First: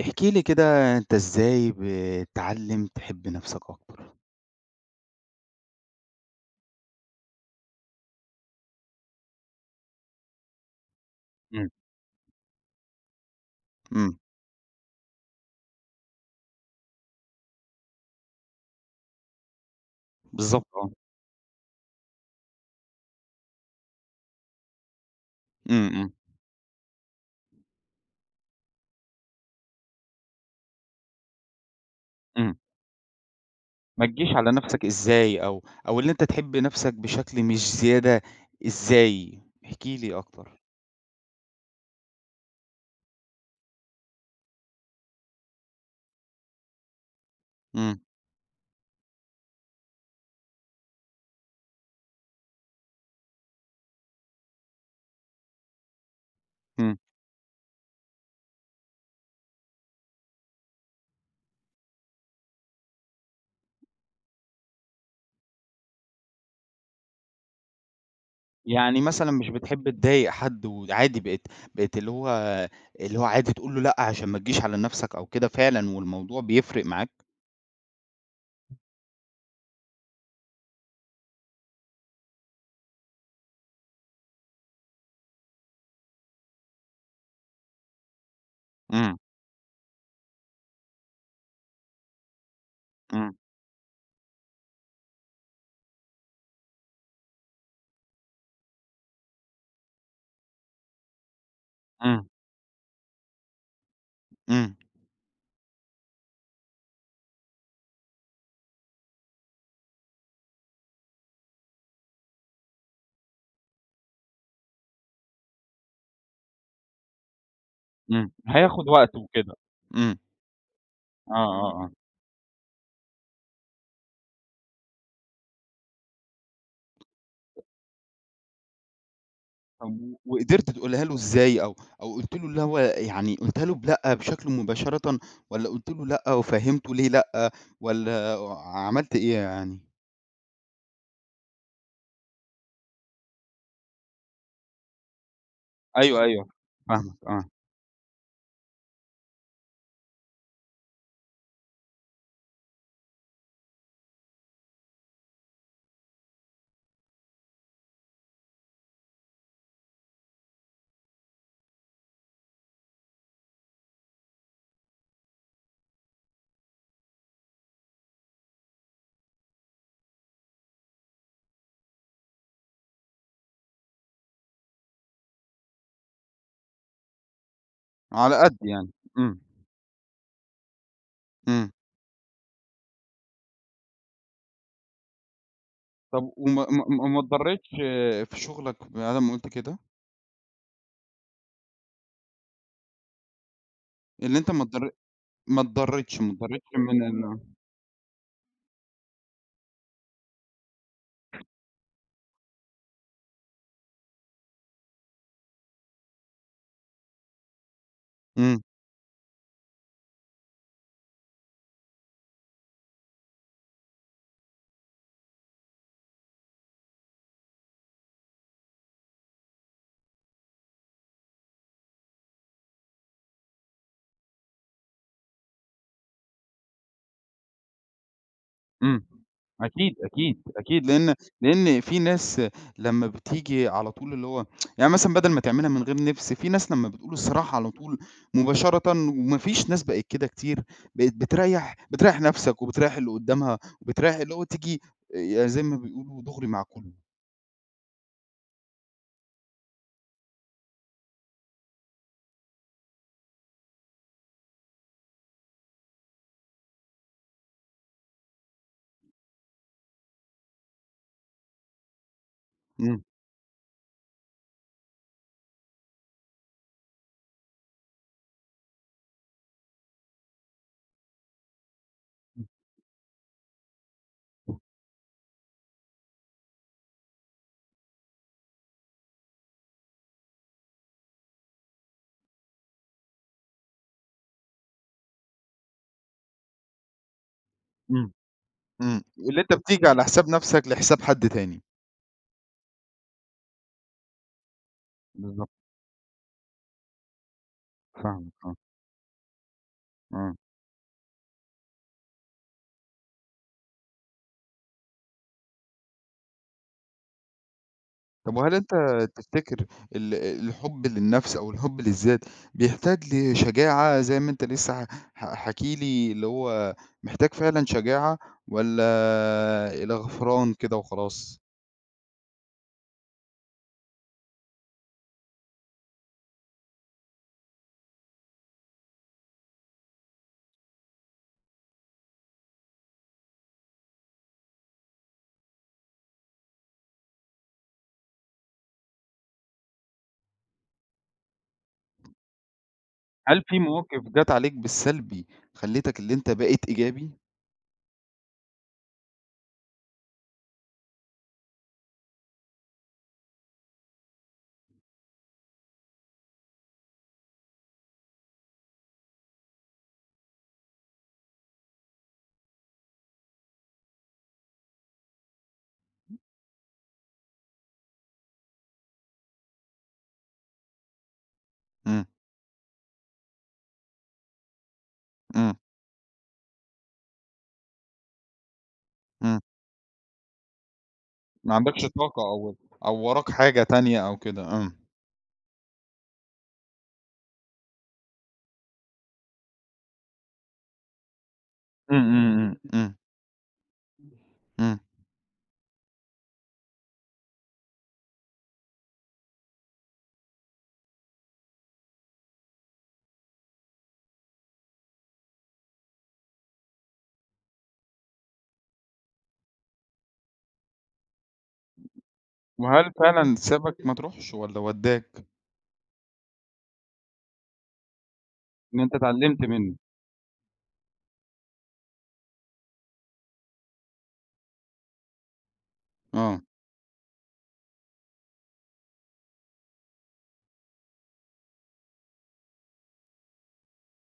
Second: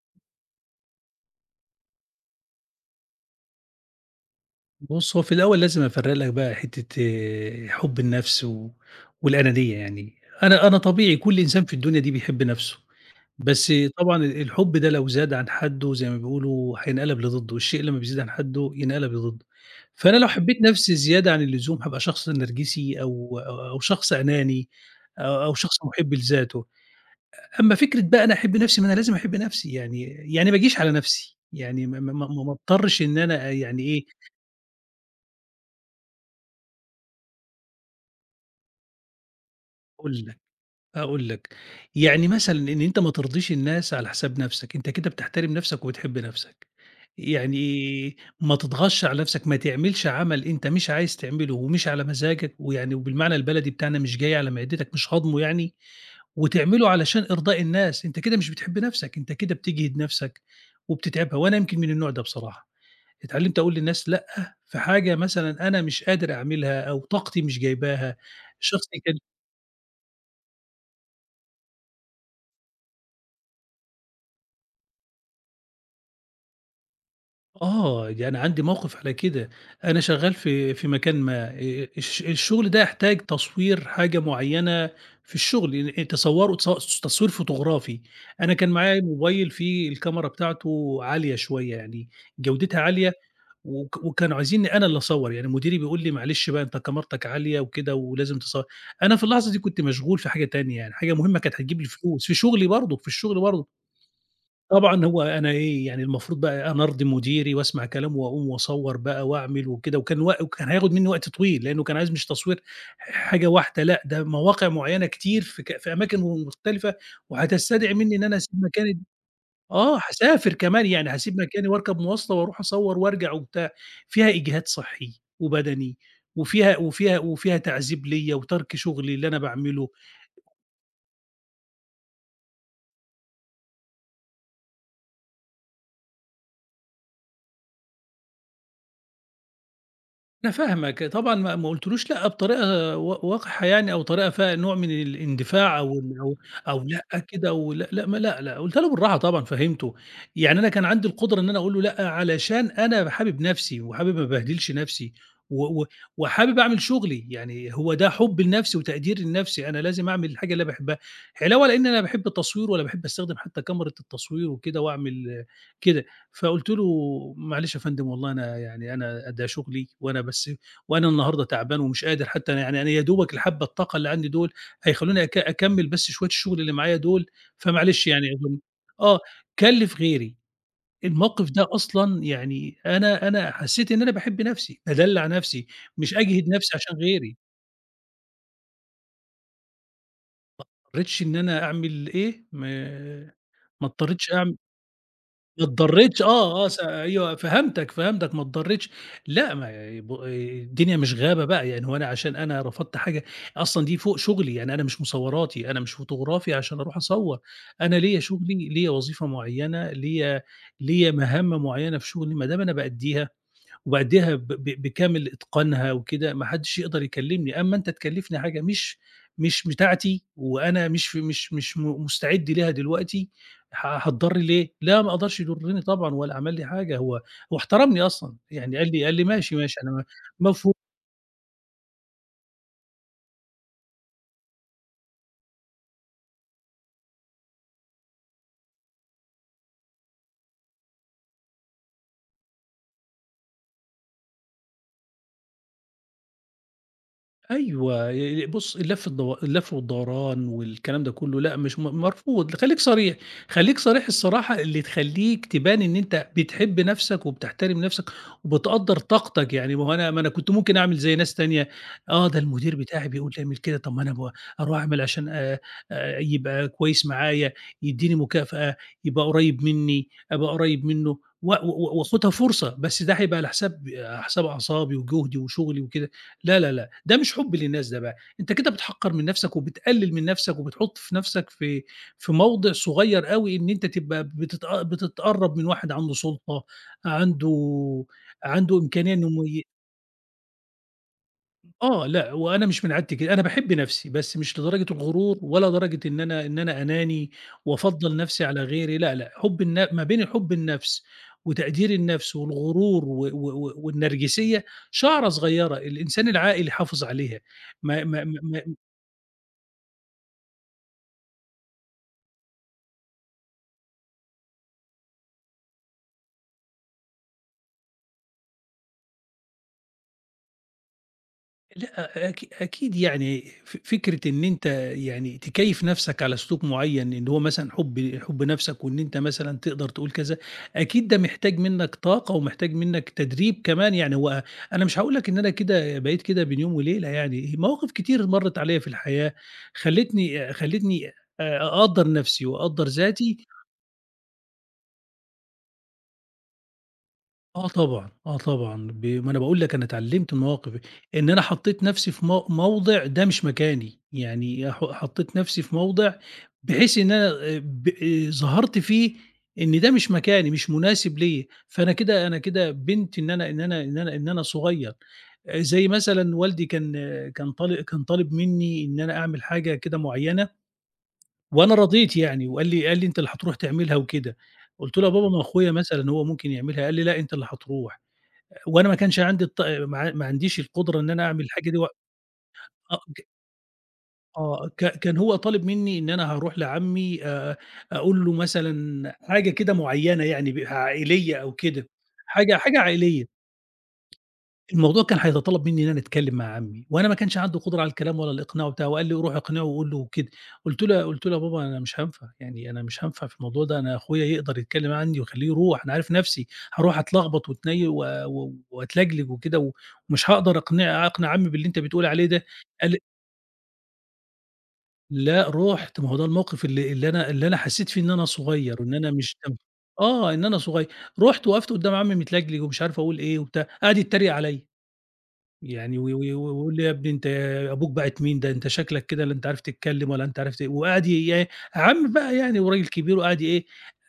احكِ لي كده أنت إزاي بتعلِّم تحب نَفْسك أكتر؟ بُصّ، هو في الأول لازم أفرّق لك بقى حتّة، حُب النَفْس و والأنانية يعني أنا أنا طبيعي كل إنسان إمم. في الدنيا دي بيحب نَفْسه، بس إمم. طبعًا ال الحُب ده لو زاد عن حدُّه زي ما بيقولوا هينقلب لضدُّه، "الشيء لمّا بيزيد عن حدُّه ينقلب لضدُّه." فأنا لو حبّيت بالضبط آه. نَفْسي زيادة عن اللزوم هابقى شخص نرجسي، أو أو أو شخص أناني أ أو شخص إمم. إمم. مُحِب لذاته، أ أمّا فكرة بقى أنا أحِب نَفْسي، ما أنا لازم أحِب نَفْسي، يعني يعني ما أجيش على نَفْسي، يعني ما ما ما ما إمم. أضطرّش إن أنا يعني إيه ما تجيش على نَفْسك إزاي، أو أو اللي أنت تحب نَفْسك بشكل مش زيادة إزاي؟ احكِ لي هاقول لك أكتر. أأقول لك، يعني مثلًا إن أنت ما ترضيش الناس على حساب نَفْسك أنت كده بتحترم نَفْسك وبتحب نَفْسك. إمم. يعني، ما تتغطش على نَفْسك، ما تعملش عمل أنت مش عايز تعمله ومش على مزاجك، ويعني وبالمعنى البلدي بتاعنا مش جاي على معدتك مش هاضمه يعني، وتعمله إمم. علشان إرضاء الناس، أنت كده مش بتحب نَفْسك أنت كده بتجهِد نَفْسك وبتتعبها وأنا يمكن من النوع ده بصراحة، اتعلِّمت أقول للناس لأ في حاجة مثلًا أنا مش قادر أعملها أو طاقتي مش جايباها، الشخص يعني ك مثلًا، مش بتحب تضايق حد وعادي بقيت بقيت اللي هو اللي هو عادي تقول له لأ، عشان ما تجيش على نَفْسك أو كده فعلًا والموضوع بيفرق معاك؟ آه، يعني عندي موقف على كده. أنا شغّال في في مكان ما آآ الش الشغل ده يحتاج تصوير حاجة معيّنة في الشغل، [unintelligible] تصوره تص تصوير فوتوغرافي أنا كان معايا إمم. mobile فيه الكاميرا بتاعته عالية شوية، يعني جودتها عالية إمم. وك وكانوا عايزني أنا اللي أصوّر، يعني مديري بيقول لي "معلش بقى أنت كاميرتك عالية وكده ولازم تصو" أنا في اللحظة دي كنت مشغول في حاجة تانية، يعني حاجة مهمة كانت هتجيب لي إمم. الفلوس في شغلي برضه، في الشغل برضه. إمم. طبعًا، هو أنا إيه يعني المفروض بقى أنا أرضيّ مديري وأسمع كلامه وأقوم وأصوّر بقى وأعمل وكده، وكان و وكان هياخد مني وقت طويل لأنه كان عايز مش تصوير حاجة واحدة، لأ، ده مواقع معيّنة كتير في ك في أماكن م مختلفة وهتستدعي مني إن إمم، أنا أسيب هياخد مكاني وقته وكده، آه، إمم. هاسافر كمان يعني آه، هاسيب مكاني آه، آه. واركب موّاصلة وأروح أصوّر وأرجع وبتاع، فيها إجهاد صحي وبدني وفيها وفيها وفيها تعذيب ليّا وترك شغلي اللي أنا باعمله. طب و وقدرت تقولها له إزاي أو أو قُلت له إن هو يعني قُلتها له بلأ بشكل مباشرةً، والّا قُلت له لأ وفهّمته ليه لأ، والّا عملت إيه يعني؟ أنا فاهمك طبعًا، ما ما قُلتش له لأ، بطريقة و وقحة يعني، أو طريقة فيها نوع من الإندفاع أو أيوه، [unintelligible] أيوه أو فاهمك لأ آه. كده و لأ، لأ ما لأ، لأ قُلتها له بالراحة طبعًا، فهّمته يعني أنا كان عندي القدرة إن أنا أقول له "لأ." علشان أنا حابب نَفْسي وحابب ما أبهدلش نَفْسي، و و وحابب أعمل شُغلي يعني هو ده حبي لنَفْسي وتقديري لنَفْسي أنا لازم أعمل الحاجة اللي باحبها، علاوة لإن أنا لا باحب التصوير ولا باحب أستخدم حتى كاميرة التصوير وكده وأعمل كده، فقُلت له: "معلش يا فندم والله أنا يعني أنا ده شُغلي وأنا بس وأنا النهارده تعبان ومش قادر حتى أنا يعني أنا يا دوبك الحبّة الطاقة اللي عندي دُول هيخلّوني أك أكمل بس شوية الشُغل اللي معايا دُول فمعلش يعني" على قدّ [unintelligible] يعني، آه، إمم. كلّف غيري الموقِف ده إمم. أصلًا يعني أنا أنا حسّيت إن أنا باحب نَفْسي، بادلّع نَفْسي، مش طَب أجهد وما نَفْسي ما عشان ما ما غيري. اتضريتش في شُغلك بعد امّا قُلت كده؟ ما اضطريتش إن أنا أعمل إيه؟ ما ما اضطريتش اللي أنت أعم ما اتضري ما اتضريش، اتضريتش! ما آه، آه اتضريتش س من أيوه ال فهمتك، فهمتك ما اتضريتش. لأ، ما بو الدنيا مش غابة بقى، يعني هو أنا عشان أنا رفضت حاجة أصلًا دي فوق شُغلي يعني أنا مش مصوراتي أنا مش فوتوغرافي عشان أروح أصوّر، أنا ليّا إمم. شُغلي ليّا وظيفة معيّنة ليّا ليّا مهام معيّنة في شُغلي ما دام أنا بأدّيها، وبأدّيها ب ب بكامل إتقانها وكده ما حدش يقدر يكلّمني، أمّا أنت تكلّفني حاجة مش مش بتاعتي وأنا مش ف مش مش م مستعد ليها دلوقتي، ه هاتضر ليه؟ لأ، ما أقدرش يضرّني طبعًا ولا عمل لي حاجة، هو هو احترمني أصلًا يعني قال إمم لي قال لي: "ماشي، ماشي أنا أكيد، م أكيد، مفهو" أكيد لإن لإن في ناس لمّا بتيجي على طول اللي هو يعني مثلًا بَدل ما تعملها من غير نِفْس في ناس لمّا بتقول الصراحة على طول مباشرةً، وما فيش ناس بقت كده كتير بقيت بتريّح، بتريّح نَفْسك وبتريّح اللي قدّامها وبتريّح اللي هو تيجي آآ يعني زي ما بيقولوا دُغري مع كلّه. أيوه ي ي بُصّ، اللف الدو اللف والدوران والكلام ده كلّه، لأ مش م مرفوض خليك صريح خليك صريح الصراحة اللي تخليك تبان إن أنت بتحب نفسك، وبتحترم نفسك وبتقدَّر طاقتك يعني ما هو أنا ما أنا كنت ممكن أعمل زي ناس تانية، آه، ده المدير إمم. بتاعي بيقول لي اعمل كده طَب ما أنا أب أرُوح أعمل عشان آآ، آآ، يبقى كويس معايا يدّيني مكافأة آآ، يبقى قريّب مني، أبقى قريّب منه و و وأخُدها فرصة، بس ده هيبقى على حساب على حساب أعصابي وجهدي وشغلي وكده، لا، لا، لا ده مش حب للناس ده بقى، أنت كده بتحقّر من نفسك وبتقلِّل من نفسك وبتحط في نفسك في في موضع صغير أوي، إن أنت تبقى بتت بتتقرّب من واحد عنده سُلطة عنده إمم، عنده إمم إمكانية إنه واللي أنت يم بتيجي على حساب نَفسَك لحساب حد تاني. آه، لأ وأنا مش من عادتي كده، أنا باحب نفسي، بس مش لدرجة الغرور، بالضبط. ولا درجة إن أنا إن أنا أناني وأفضّل فاهمك، نفسي آه. على غيري، لأ، لأ حب الن ما بين إمم. حب النفس وتقدير النفس والغرور و و و والنرجسية شَعرَة صغيرة، الإنسان العاقل يحافظ عليها ما ما طَب ما وهل أنت ما تفتكر ال الحب للنَفس أو الحب للذات، بيحتاج لشجاعة زي ما أنت لسه ح ح حاكي لي اللي هو محتاج فعلًا شجاعة، والَّا آآ، إلى غفران كده وخلاص؟ لأ، أكي أكيد يعني ف فكرة إن أنت يعني تكيّف نَفْسك على سلوك معيّن إن هو مثلًا حُب حُب نَفْسك وإن أنت مثلًا تقدَر تقول كذا، أكيد ده محتاج منك طاقة ومحتاج منك تدريب كمان، يعني هو أنا مش هاقول لك إن أنا كده بقيت كده بين يوم وليلة يعني، مواقف كتير مرِّت عليَّ في الحياة خلّتني خلّتني آآ أقدّر نَفْسي وأقدّر هل ذاتي في مواقِف جات عليك بالسلبي، خلّيتك اللي أنت بقيت إيجابي؟ آه طبعًا، آه طبعًا، ب ما أنا باقول لك أنا اتعلّمت المواقف إن أنا حطّيت نَفْسي في مو موضِع ده مش مكاني، يعني ح حطّيت نَفْسي في موضِع بحيث إن أنا آآ ب آآ ظهرت فيه إن ده مش مكاني، مش مناسب ليَّ فأنا كده، أنا كده بيّنت إن أنا إن أنا إن أنا إن أنا صغيّر. آآ زي مثلًا والدي كان، كان طال كان طالب منّي إن أنا أعمل حاجة كده معيّنة وأنا إمم. رضيت يعني وقال لي قال لي: "أنت اللي هترُوح تعملها." وكده، قُلت له: "يا بابا ما إمم. أخويا مثلًا هو ممكن يعملها." قال لي: "لأ، أنت اللي هترُوح." وأنا ما كانش إمم. عندي الط ما ع ما عنديش القُدرة إن أنا أعمل ما الحاجة دي عندكش وق طاقة أو أو أ ج وراك حاجة تانية أو كده، آه، إمم. ك كان هو طالب منّي إن أنا هارُوح لعمّي آآ أقول له مثلًا حاجة كده معيّنة يعني ب عائلية أو كده، إمم، إمم، حاجة إمم، حاجة إمم. عائلية. إمم. الموضوع كان هيتطلّب منّي إن أنا أتكلّم مع عمّي وأنا ما كانش عندي قُدرة على الكلام ولا الإقناع وبتاع وقال لي: "روح اقنعه وقُل له وكده." قُلت له يا قلُت له: "يا بابا أنا مش هانفع، يعني أنا مش هانفع في الموضوع ده، أنا أخويا يقدَر يتكلّم عنّي وخلّيه يرُوح أنا عارف نَفْسي هارُوح أتلخبط وأتني و وأتلجلِج وكده ومش هاقدَر أقنع أقنع عمّي باللي أنت بتقول عليه ده." قال وهل لي فعلًا سابك ما ترُوحش والّا ودّاك؟ لأ رُحت، ما هو ده الموقِف اللي اللي أنا اللي أنا حسّيت فيه إن أنا إن صغيّر، إن أنت أنا مش تعلّمت [unintelligible] منُّه. آه إن أنا صغيّر، رُحت وقَفت قُدّام عمّي متلجلِج ومش عارف أقول إيه وبتاع، قعَد يتّريق عليَّ، يعني و و آه. ويقول لي: "يا ابني أنت أبوك باعت مين، ده أنت شكلك كده لا أنت عارف تتكلّم ولا أنت عارف ت" وقعَد ي إيه، عمّي بقى يعني وراجل كبير وقعَد ي إيه،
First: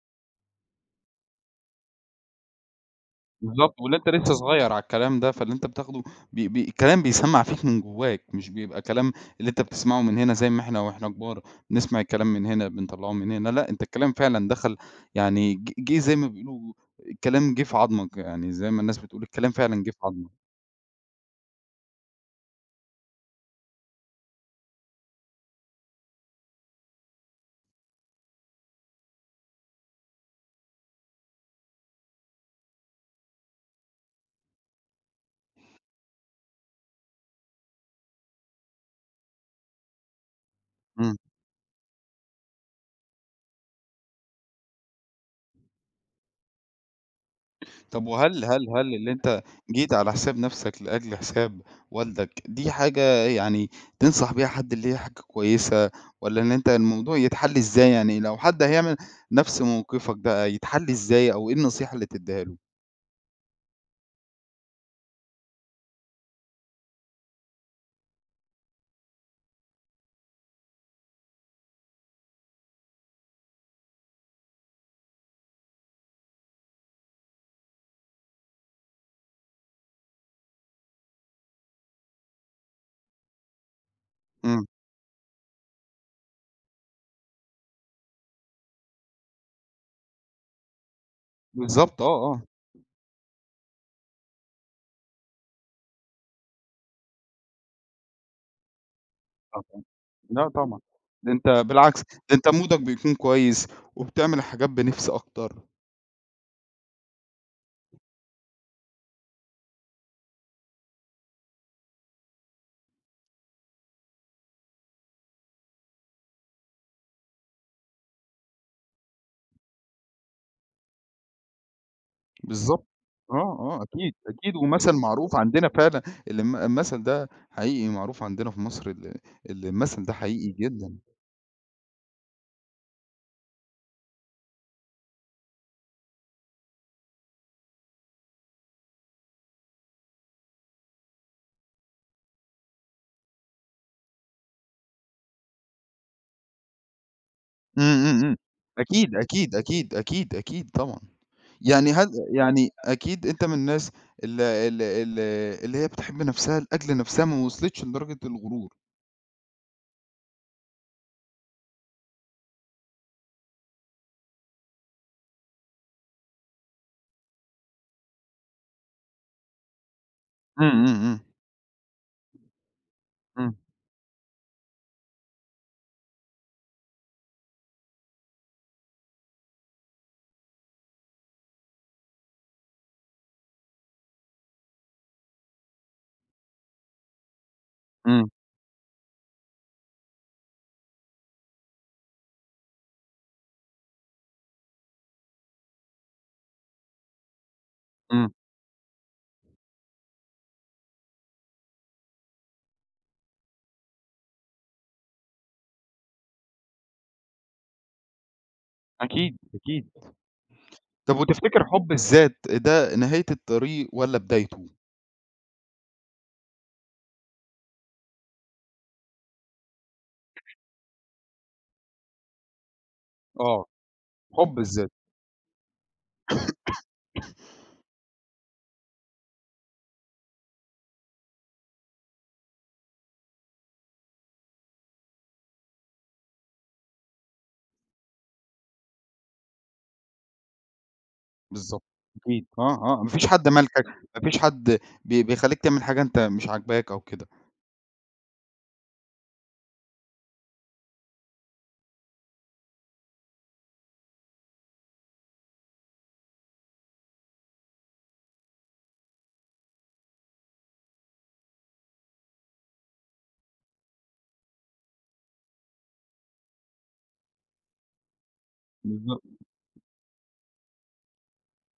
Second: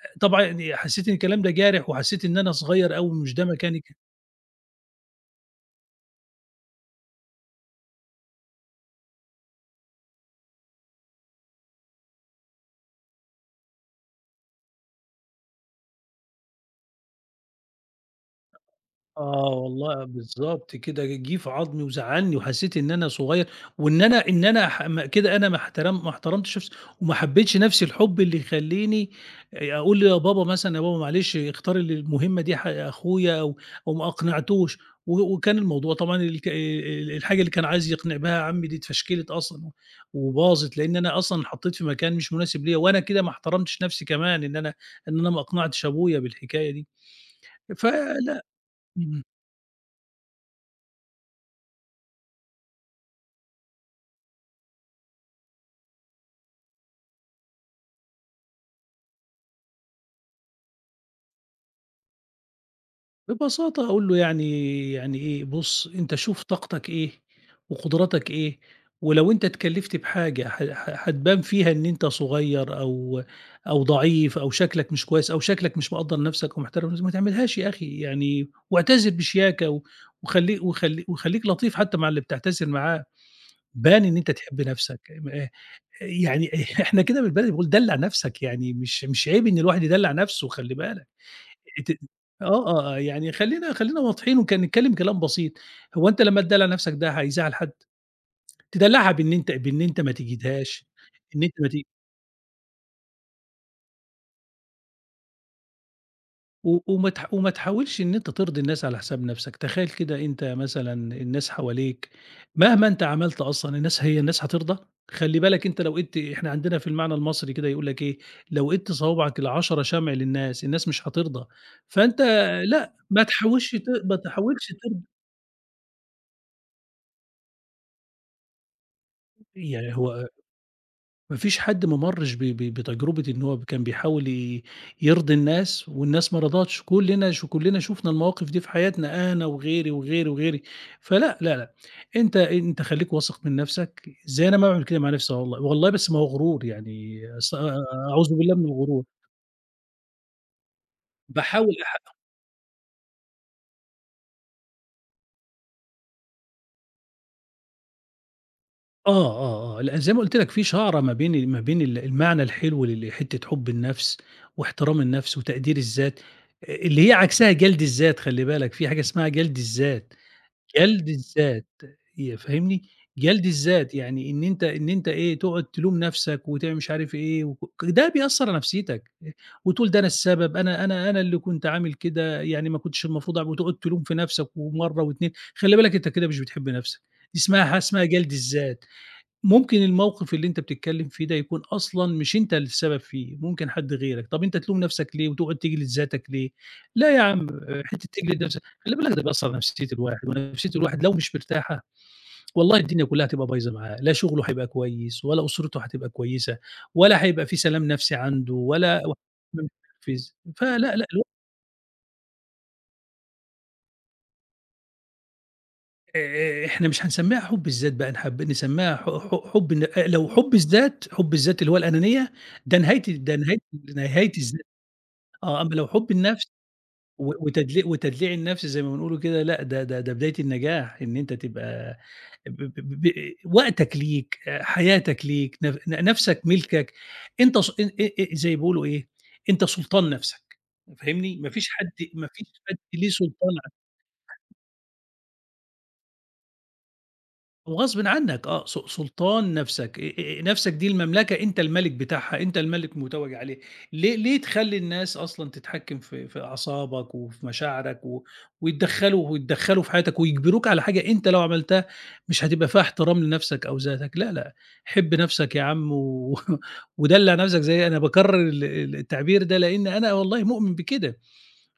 آآ طبعًا يعني حسّيت إن الكلام ده جارح وحسّيت إن أنا صغيّر أوي ومش ده مكاني بالضبط، واللي ك أنت لسه صغيّر عالكلام ده فاللي أنت بتاخده ب ب كلام بيسمّع فيك من جوّاك، مش بيبقى كلام اللي أنت بتسمَعه من هنا زي ما إحنا وإحنا كبار بنسمَع الكلام من هنا بنطلّعه من هنا، لأ أنت الكلام فعلًا دخَل يعني ج جِه زي ما بيقولوا كلام جِه في عضمك يعني زي ما الناس بتقول، آه الكلام فعلًا جِه في والله عضمك. بالضبط كده، جِه في عضمي وزعّلني وحسّيت إن أنا صغيّر وإن أنا إن أنا ح م كده أنا ما احترم ما احترمتش نَفْسي وما حبّيتش نَفْس الحُب اللي يخلّيني آآ أقول "يا بابا مثلًا، يا بابا معلش اختار ال المهمّة دي ح أخويا." أو أو ما أقنعتوش و وكان الموضوع طبعًا الك ال الحاجة اللي كان عايز يقنِع بها عمّي دي اتفشكلِت أصلًا و وباظت لإن إمم. أنا أصلًا اتحطّيت في مكان مش مناسب ليَّ وأنا كده ما احترمتش نَفْسي، كمان إن أنا إن أنا ما أقنعتش أبويا بالحكاية دي، طَب فلأ، وهل هل هل اللي إمم. أنت جيت على حساب نَفْسك لأجل حساب والدك دي حاجة يعني تنصح بيها حد، اللي هي حاجة كويسة والّا إن أنت الموضوع يتحلّ إزاي، يعني لو حد هيعمل نَفْس موقِفك بقى يتحلّ إزاي أو إيه النصيحة اللي تديها له؟ ببساطة هاقول له يعني يعني إيه بُص أنت شوف طاقتك إيه، وقدراتك إيه ولو أنت اتكلفت بحاجة ح ح هتبان فيها إن أنت صغير أو أو ضعيف أو شكلك مش كويس أو شكلك مش مقدّر نفسك ومحترم نفسك، ما تعملهاش يا أخي يعني واعتذر بشياكة وخلي وخليك وخليك لطيف حتى مع اللي بتعتذر معاه، بان إن أنت تحب إمم. نفسك آآ يعني إح إحنا كده بالبلدي بنقول دلّع نفسك يعني مش مش عيب إن الواحد يدلّع نفسه وخلّي بالك. أنت بالضبط آه آه. آه آه آه يعني خلينا خلينا واضحين وك نتكلم كلام بسيط، هو أنت لما تدلّع نفسك ده هيزعّل حد؟ تدلّعها بإن أنت لا بإن طبعًا أنت ما لا طبعًا تجهدهاش ده إن أنت أنت ما تج بالعكس، ده أنت مودك بيكون كويس وبتعمل حاجات بنِفس أكتر. و وما تحاو وما تحاولش إن أنت ترضي الناس على حساب نفسك، تخيل كده أنت مثلًا الناس حواليك مهما أنت عملت أصلًا الناس هي الناس هترضى، خلّي بالك أنت لو ايدْت إحنا عندنا في المعنى المصري كده يقول لك إيه، لو ايدْت صوابعك ال10 شمع للناس، الناس مش هترضى، فأنت بالضبط، لأ ما آه تحاولش آه ت أكيد ما أكيد تحاولش ومثل ترضى معروف عندنا فعلًا ال المثل ده حقيقي معروف عندنا في مصر ال يعني المثل ده هو حقيقي جدًا. ما فيش حد ما مرّش ب ب بتجربة إنه هو كان بيحاول ي يرضي الناس والناس ما رضتش، كلنا ش كلنا شُفنا المواقف دي في حياتنا أنا وغيري وغيري وغيري، فلأ لأ أنت أنت خليك واثق من نفسك زي أنا ما باعمل كده مع نفسي والله والله بس ما هو غرور يعني أست إمم، آآ إمم، إمم، أعوذ بالله من الغرور. أكيد، أكيد، أكيد، أكيد، أكيد طبعًا باحاول يعني أح هل يعني أكيد أنت من الناس ال ال ال اللي هي بتحب نفسها لأجل نفسها ما وصلتش لدرجة الغرور. آه، آه، آه، لأ، زي ما قُلت لك في شعرة ما بين ما بين ال المعنى الحلو ل لحتة حُب النَفْس واحترام النَفْس وتقدير الذات آآ اللي هي عكسها جَلْد الذات خلّي بالك في حاجة اسمها جَلْد الذات، إمم، إمم، جَلْد إمم. الذات يأ فاهمني، جَلْد إمم. الذات يعني إن أنت إن أنت إيه تقعد تلوم نَفْسك وتعم مش عارف إيه وك ده بيأثّر على نَفْسيتك آآ وتقول ده أنا السبب، أنا أنا أنا اللي كنت عامل كده يعني ما كنتش المفروض أع وتقعد تلوم في نَفْسك ومرّة و2، خلّي بالك أنت كده مش بتحب نَفْسـك دي اسمها حاجة اسمها إمم. جَلْد الذات، ممكن الموقِف اللي أنت بتتكلِّم فيه ده يكون أصلًا مش أنت السبب فيه ممكن حد غيرك، طَب أنت تلوم نَفْسك ليه وتقعد تجلّد ذاتك ليه؟ لأ يا عم حتّة إمم. تجلد نَفْسك خلّي بالك ده بيأثّر على نفسية الواحد ونفسية الواحد لو مش مرتاحة والله الدنيا كُلّها هتبقى بايظة معاه لا شُغله هيبقى كويس ولا أُسرته هتبقى كويسة ولا هيبقى في سلام نَفْسي عنده ولا أكيد، [unintelligible] أكيد، فل، لأ، طَب ل وتفتكر حُب الذات ده نهاية الطريق والّا بدايته؟ آآ آآ إحنا مش هنسمّيها حُب الذات بقى نحب نسمّيها ح ح حُب ال لو حُب الذات، حُب الذات اللي هو الأنانية ده نهاية نهاية آه، نهاية الز حُب الذات. آه، أمّا لو حُب النَفْس و وتدلي وتدليع النَفْس زي ما بنقولوا كده لأ، ده ده ده بداية النجاح إن أنت تبقى ب ب ب ب آآ وقتك ليك، حياتك ليك ن ن نَفْسك مِلْكَك، أنت س ان آآ زي بيقولوا إيه، أنت سُلطان نَفْسك فاهمني، ما فيش بالضبط، حد ما فيش أكيد، حد آه، آه، ليه ما فيش حد سلطان ع مالكك، ما فيش حد بي بيخلّيك تعمل حاجة أنت مش عاجباك أو كده. وغصبٍ عنّك آه، س سلطان نَفْسك آآ آآ نَفْسك دي المملكة أنت المَلِك بتاعها، أنت المَلِك متوّج عليها ليه ليه تخلّي الناس أصلًا تتحكّم في في أعصابك وفي مشاعرك و ويتدخّلوا ويتدخّلوا في حياتك ويجبروك على حاجة أنت لو عملتها مش هتبقى فيها احترام لنَفْسك أو ذاتك لأ، لأ، حِب نَفْسك يا عم و ودلّع نَفْسك زي أنا باكرّر ال ال بالضبط. التعبير ده لإنّي أنا والله مؤمن بكده،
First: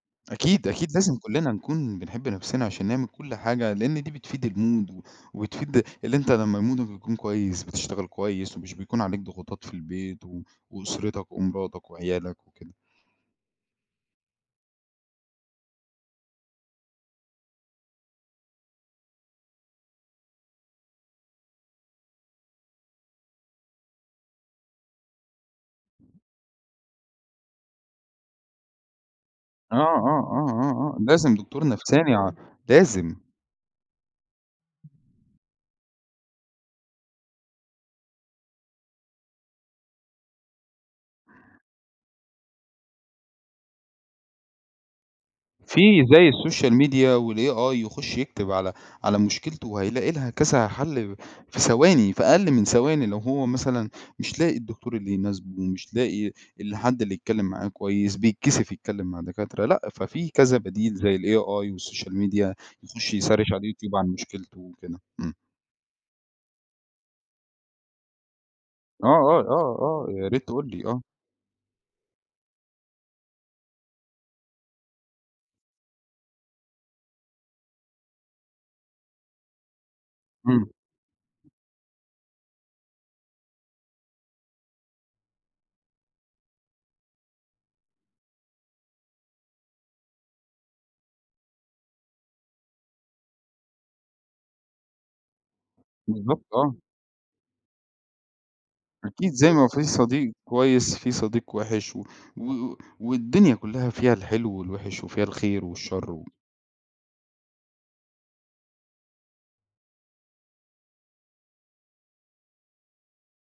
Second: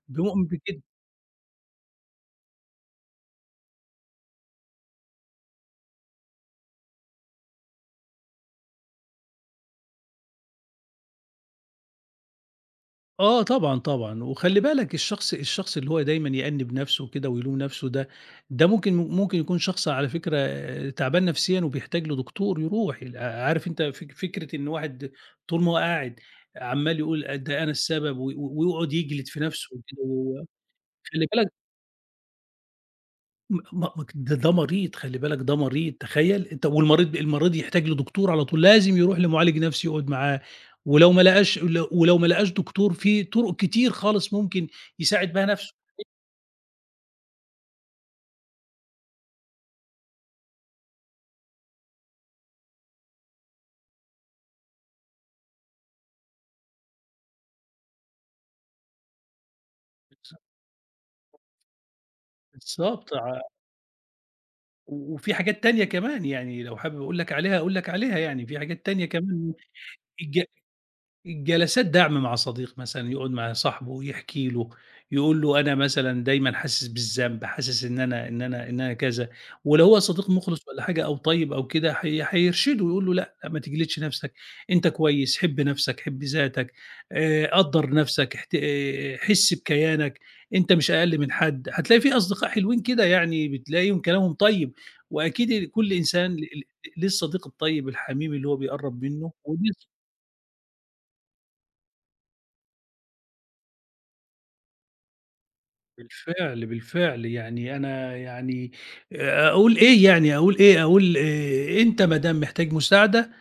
ب مؤمن أكيد، بكده. أكيد، لازم كُلّنا نكون بنحب نَفْسنا عشان نعمل كل حاجة لإن دي بتفيد المود و وبتفيد اللي أنت لمّا مودك بيكون كويس، بتشتغل كويس ومش بيكون عليك ضغوطات في البيت و وأسرتك ومراتك وعيالك وكده. آه طبعًا، طبعًا، وخلّي بالك الشخص الشخص اللي هو دايمًا يأنِب نَفْسه وكده ويلوم نَفْسه ده، ده ممكن ممكن يكون شخص على فكرة آآ تعبان نَفْسيًا وبيحتاج لدكتور يروح عارف أنت فك فكرة إن واحد طول ما هو قاعد عَمّال يقول آآ ده أنا السبب و ويقعد يجلد في نَفْسه آه، وكده آه، و و آه، آه، آه، خلّي لازم بالك دكتور نفساني ع لازم. م مك ده ده مريض خلّي بالك ده مريض، تخيّل؟ أنت والمريض المريض يحتاج لدكتور على طول لازم يروح لمعالج نَفْسي يقعد معاه ولو ما لقاش ولو ولو ما لقاش دكتور في طُرُق كتير خالص ممكن يساعد بها نَفْسه. في [unintelligible] زي الsocial media والAI يخُش يكتب على على مشكلته وهيلاقي لها كذا حَل في ثواني، في أقل من ثواني لو هو مثلًا مش لاقي الدكتور اللي يناسبه ومش لاقي الحد اللي يتكلِّم معاه كويس بيتكسف يتكلِّم مع دكاترة لأ، ففي بالض كذا بديل زي الAI والsocial media بالضبط، يخُش ع يsearch على الyoutube عن مشكلته وكده، و وفي إمم. حاجات تانية كمان يعني لو حابب أقول لك عليها أقول لك عليها يعني في حاجات تانية آه، آه، كمان آه، آه، يا الج ريت تقول لي، آه. الجلسات دَعْم مع صديق مثلًا يقعد مع صاحبه ويحكي له يقول له أنا مثلًا دايمًا حاسس بالذنب حاسس إن أنا إن أنا إن أنا كذا ولو هو صديق مُخلِص إمم. والّا حاجة أو طيب أو كده حي حيرشده يقول له لأ، ما تجلدش نَفْسك أنت كويس، حِب نَفْسك، حِب ذاتك، آآ قدر نَفْسك احت آآ حِس بكيانك، أنت مش أقل من حد هتلاقي في أصدقاء حلوين كده يعني بتلاقيهم كلامهم طيب وأكيد كل إنسان ل بالضبط ل آه. ليه الصديق الطيب الحميم اللي هو بيقرّب مّنه أكيد زي ما [unintelligible] في صديق كويس في صديق وِحِش و و والدنيا كُلّها فيها الحلو والوِحش وفيها الخير والشر و بالفعل، بالفعل، يعني أنا يعني آآ أقول إيه يعني، أقول إيه، أقول آآ أنت ما دام محتاج مساعدة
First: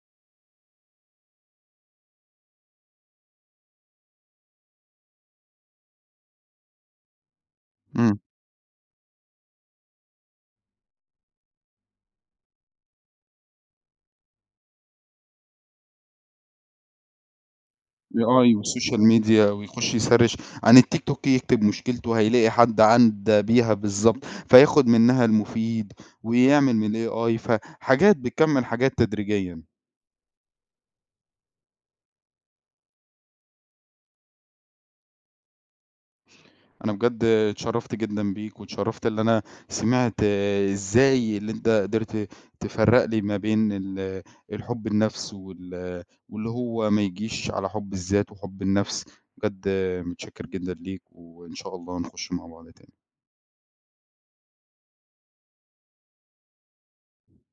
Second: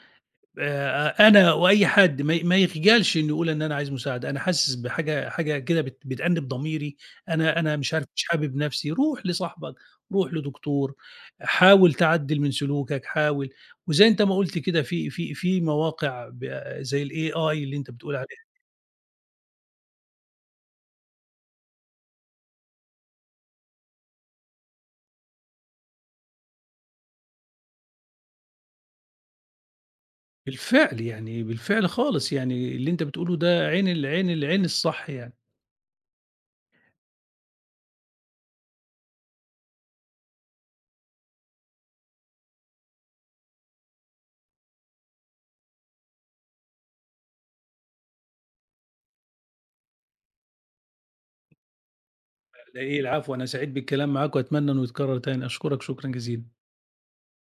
آآ أ أنا وأي حد ما ي ما يخجلش إنه يقول إن أنا عايز مساعدة، أنا حاسس بحاجة حاجة كده بت بتأنِّب ضميري، أنا أنا مش عارف إمم. مش حابب نَفْسي روح لصاحبك، روح لدكتور، حاول تعدل من سلوكك حاول وزي أنت ما قُلت كده في في في مواقع ب زي الAI اللي أنت بتقول عليها AI دي. والsocial media ويخُش يsearch عن الtiktok يكتب مشكلته وهيلاقي حد عدّا بيها بالضبط، فياخد منّها المفيد ويعمل من الAI، فحاجات بتكمِّل حاجات تدريجيًا. بالفعل، يعني بالفعل خالص يعني اللي أنت بتقول له ده عين ال عين ال عين الصح يعني. أنا بجد اتشرّفت جدًا بيك واتشرّفت اللي أنا سمعت إزاي اللي أنت قدرت تفرّق لي ما بين ال الحُب النَفْس وال واللي هو ما يجيش على حُب الذات وحُب النَفْس، بجد متشكر جدًا ليك وإن شاء الله نخُش مع بعض على تاني. إيه؟ العفو أنا سعيد بالكلام معاك وأتمنى إنه يتكرّر تاني، أشكرك شكرًا جزيلًا.